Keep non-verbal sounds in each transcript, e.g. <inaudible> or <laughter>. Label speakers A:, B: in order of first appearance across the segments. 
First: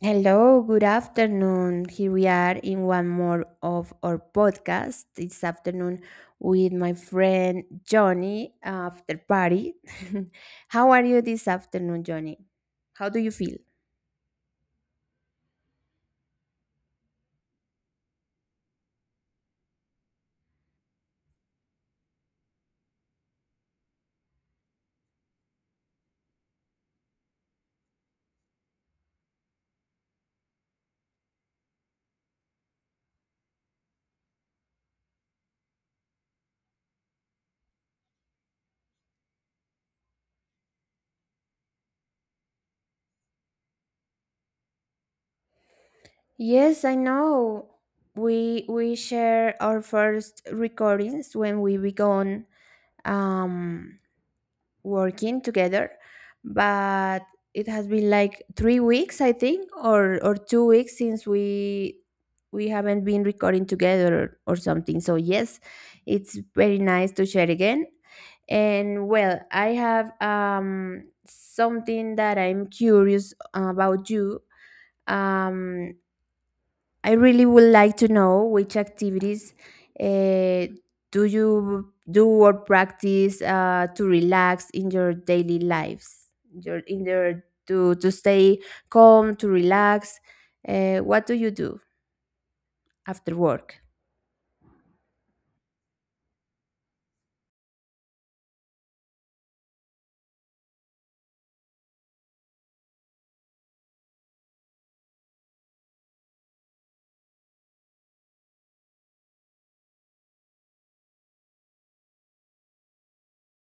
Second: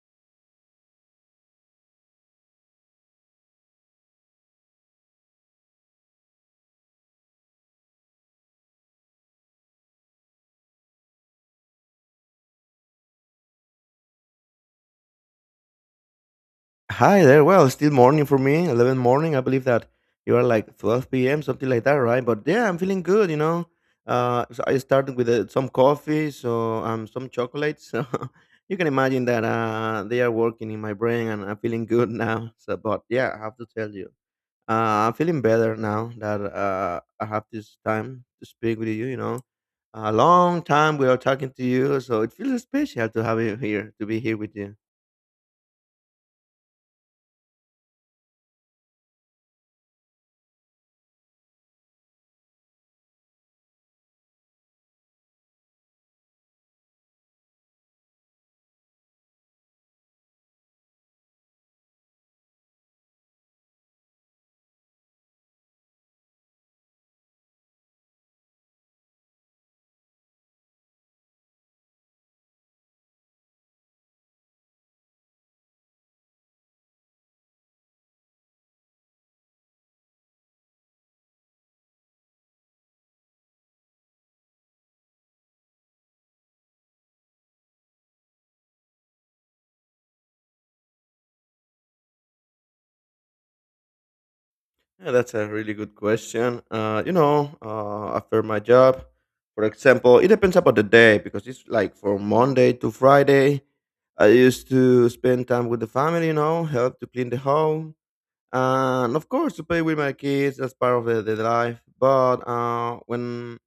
A: Hello, good afternoon. Here we are in one more of our podcast. This afternoon with my friend Johnny after party. <laughs> How are you this afternoon, Johnny? How do you feel?
B: Hi there. Well, it's still morning for me, 11 morning. I believe that you are like 12 p.m., something like that, right? But yeah, I'm feeling good, you know. So I started with some coffee, so some chocolate. So <laughs> you can imagine that they are working in my brain and I'm feeling good now. So, but yeah, I have to tell you, I'm feeling better now that I have this time to speak with you, you know. A long time we are talking to you, so it feels special to have you here, to be here with you.
A: Yes, I know. We share our first recordings when we began um working together, but it has been like 3 weeks, I think, or 2 weeks since we haven't been recording together or something. So yes, it's very nice to share again. And well, I have something that I'm curious about you. um I really would like to know which activities uh, do you do or practice to relax in your daily lives, your in your to stay calm, to relax. What do you do after work?
B: Yeah, that's a really good question. After my job, for example, it depends about the day because it's like from Monday to Friday. I used to spend time with the family, you know, help to clean the home, and of course to play with my kids. That's part of the life. But when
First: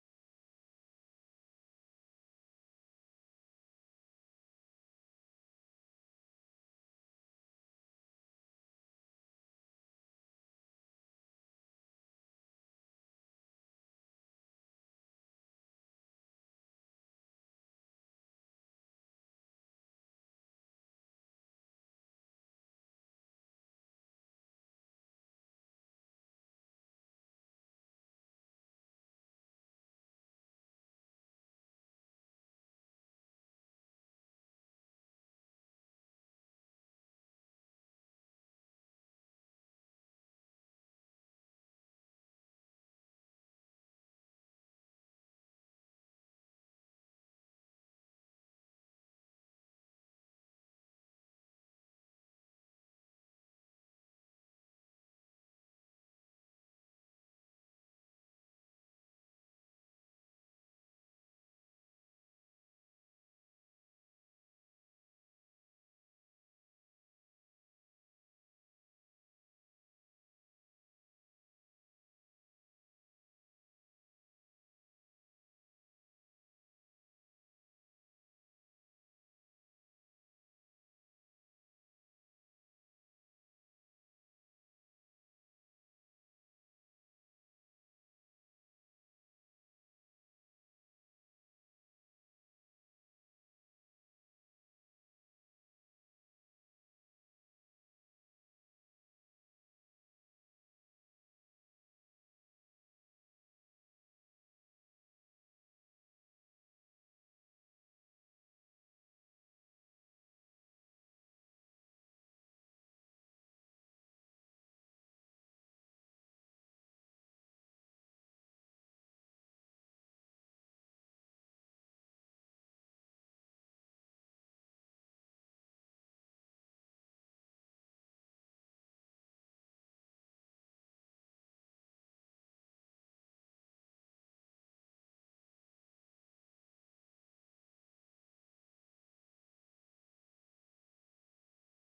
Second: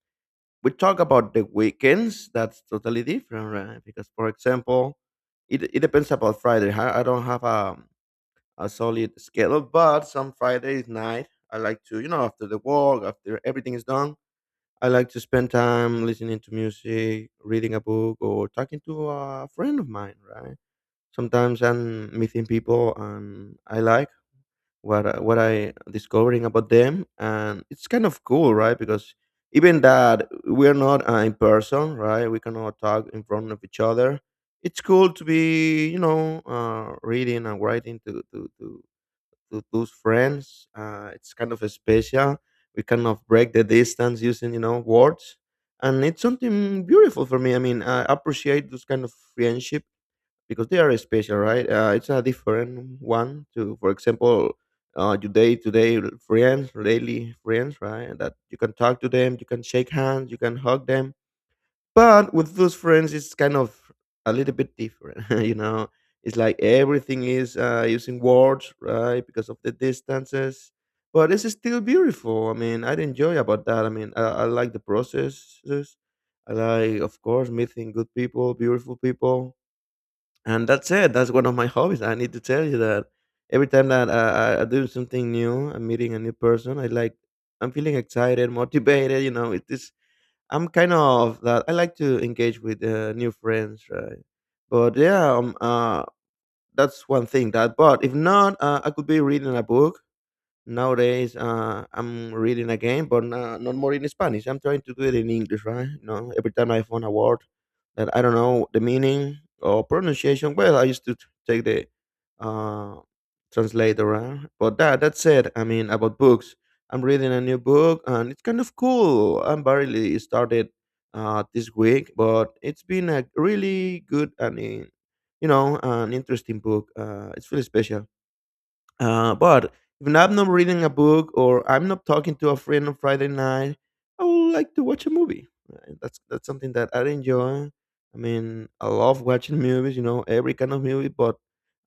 B: we talk about the weekends, that's totally different, right? Because, for example, it depends about Friday. I don't have a solid schedule. But some Fridays night, I like to, you know, after the work, after everything is done, I like to spend time listening to music, reading a book, or talking to a friend of mine. Right? Sometimes I'm meeting people, and I like what I discovering about them, and it's kind of cool, right? Because even that we're not in person, right? We cannot talk in front of each other. It's cool to be, you know, reading and writing to those friends. It's kind of special. We kind of break the distance using words, and it's something beautiful for me. I mean, I appreciate those kind of friendship because they are special, right? It's a different one to, for example, your day-to-day friends, daily friends, right? That you can talk to them, you can shake hands, you can hug them but with those friends, it's kind of a little bit different, <laughs> you know. It's like everything is using words, right, because of the distances. But it's still beautiful. I mean, I'd enjoy about that. I mean, I like the processes. I like, of course, meeting good people, beautiful people, and that's it. That's one of my hobbies. I need to tell you that every time that I do something new, I'm meeting a new person. I like, I'm feeling excited, <laughs> motivated. You know, it is I'm kind of that. I like to engage with new friends, right? But yeah, um, uh, that's one thing. That, but if not, I could be reading a book. Nowadays, I'm reading again, but not more in Spanish. I'm trying to do it in English, right? You know, every time I found a word that I don't know the meaning or pronunciation, well, I used to t- take the uh, translator, right? But that's it. I mean, about books, I'm reading a new book, and it's kind of cool. I'm barely started this week, but it's been a really good and an interesting book. It's really special. But if I'm not reading a book or I'm not talking to a friend on Friday night, I would like to watch a movie. That's something that I enjoy. I mean, I love watching movies, you know, every kind of movie, but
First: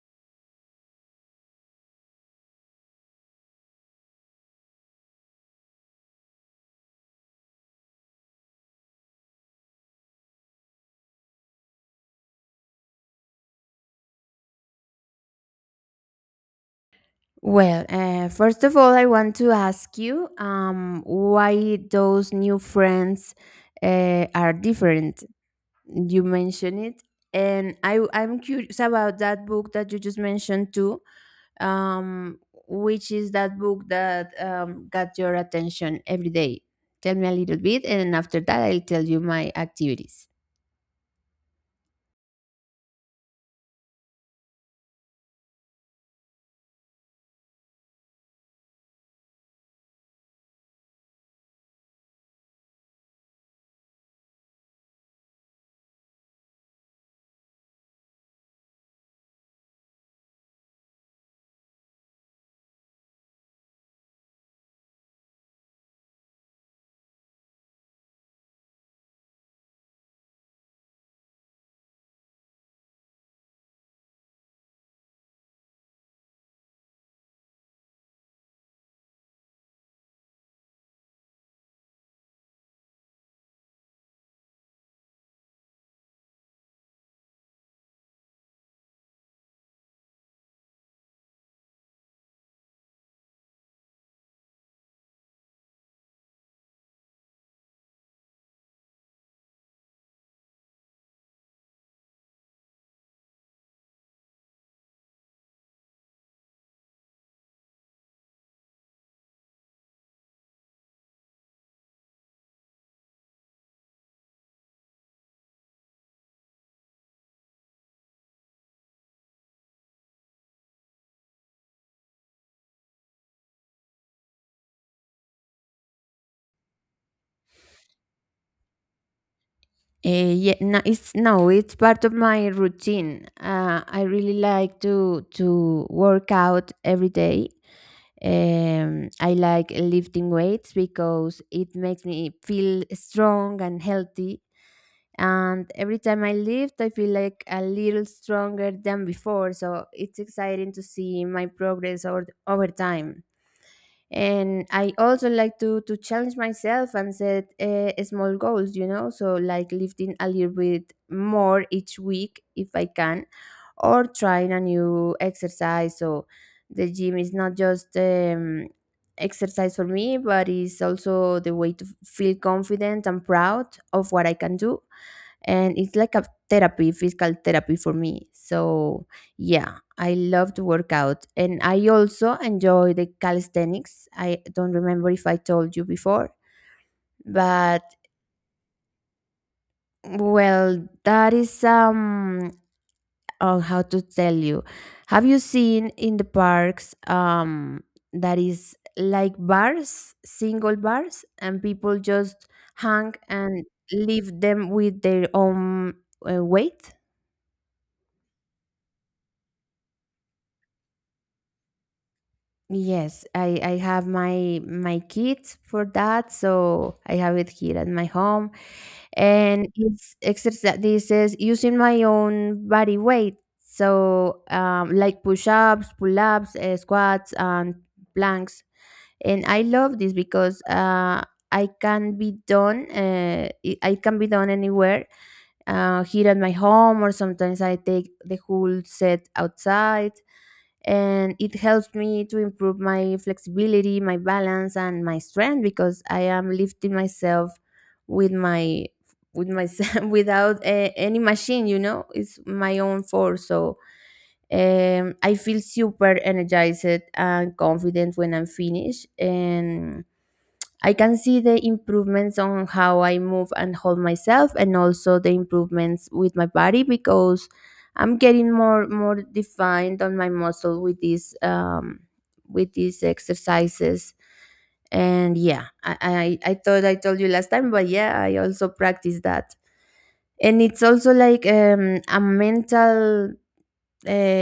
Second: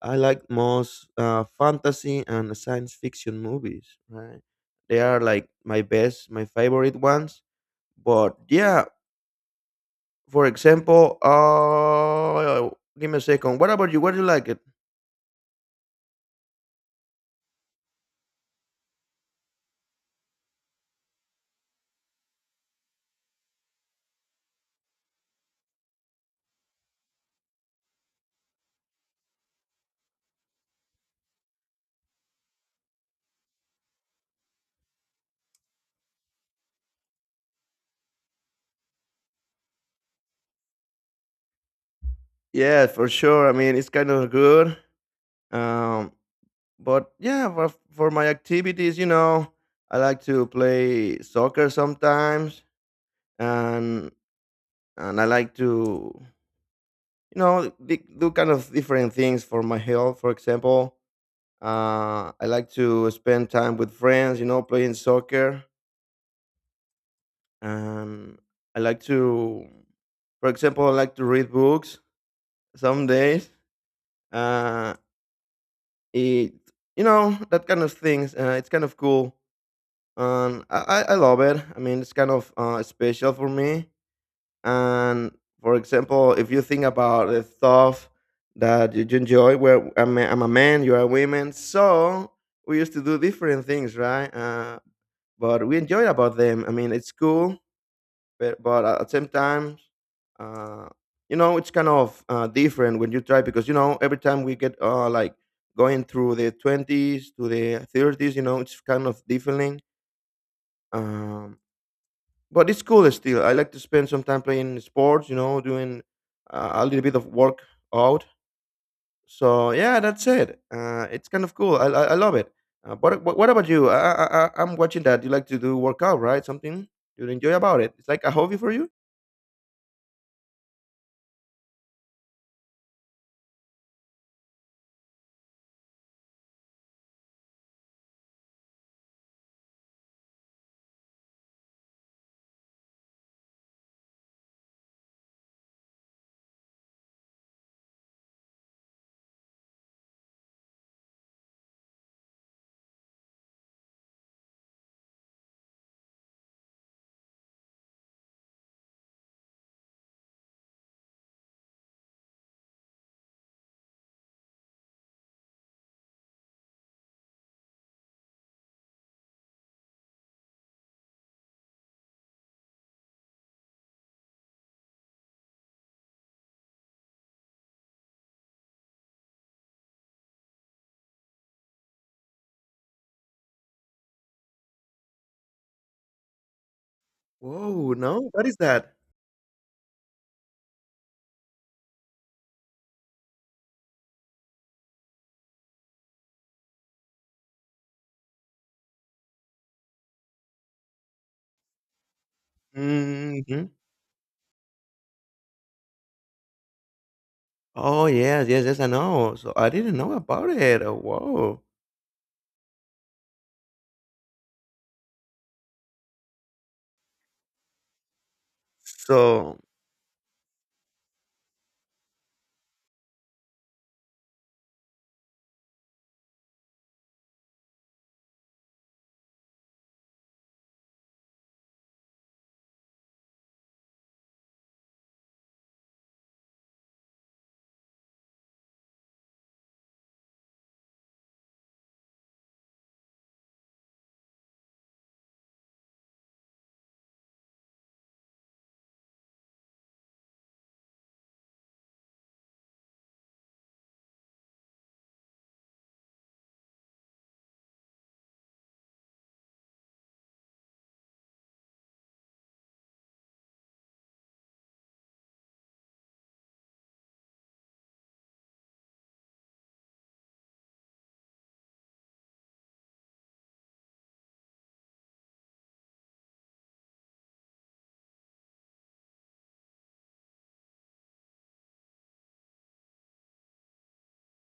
B: I like most fantasy and science fiction movies. Right? They are like my best, my favorite ones. But yeah, for example, uh, give me a second. What about you? What do you like it?
A: Well, first of all, I want to ask you, why those new friends are different. You mentioned it, and I'm curious about that book that you just mentioned too. Um, which is that book that got your attention every day? Tell me a little bit, and after that, I'll tell you my activities.
B: Yeah, for sure. I mean, it's kind of good. Um, for my activities, you know, I like to play soccer sometimes, and I like to do kind of different things for my health. For example, I like to spend time with friends, you know, playing soccer, and I like to, for example, I like to read books some days. Uh, it you know That kind of things. It's kind of cool and I love it. I mean, it's kind of special for me. And for example, if you think about the stuff that you enjoy, where I'm a man, you're a woman, so we used to do different things, right? But we enjoy about them. I mean, it's cool, but, at the same time, uh, you know, it's kind of different when you try because you know every time we get like going through the 20s to the 30s, you know, it's kind of different. Um, But it's cool still. I like to spend some time playing sports, you know, doing a little bit of work out. So yeah, that's it. It's kind of cool. I love it. What about you? I'm watching that. You like to do workout, right? Something you enjoy about it. It's like a hobby for you.
A: Yeah, no, it's no, it's part of my routine. I really like to work out every day. I like lifting weights because it makes me feel strong and healthy. And every time I lift, I feel like a little stronger than before. So it's exciting to see my progress over time. And I also like to challenge myself and set small goals, you know, so like lifting a little bit more each week if I can, or trying a new exercise. So the gym is not just exercise for me, but it's also the way to feel confident and proud of what I can do. And it's like a therapy, physical therapy for me. So yeah, I love to work out, and I also enjoy the calisthenics. I don't remember if I told you before, but
B: Whoa, no, what is that?
A: well, that is oh, how to tell you, have you seen in the parks, that is like bars, single bars, and people just hang and
B: Hmm.
A: leave them with their own weight?
B: Oh yes, yes, yes. I know. So I didn't know about it. Oh, whoa.
A: Yes, I have my kit for that, so I have it here at my home,
B: So
A: and it's exercise. This is using my own body weight, so like push ups, pull ups, squats, and planks. And I love this because I can be done. I can be done anywhere, here at my home, or sometimes I take the whole set outside. And it helps me to improve my flexibility, my balance, and my strength because I am lifting myself with my with myself <laughs> without any machine. You know, it's my own force. So I feel super energized and confident when I'm finished, and I can see the improvements on how I move and hold myself, and also the improvements with my body because I'm getting more defined on my muscle with these exercises. And yeah, I thought I told you last time, but yeah, I also practice that. And it's also like a mental uh,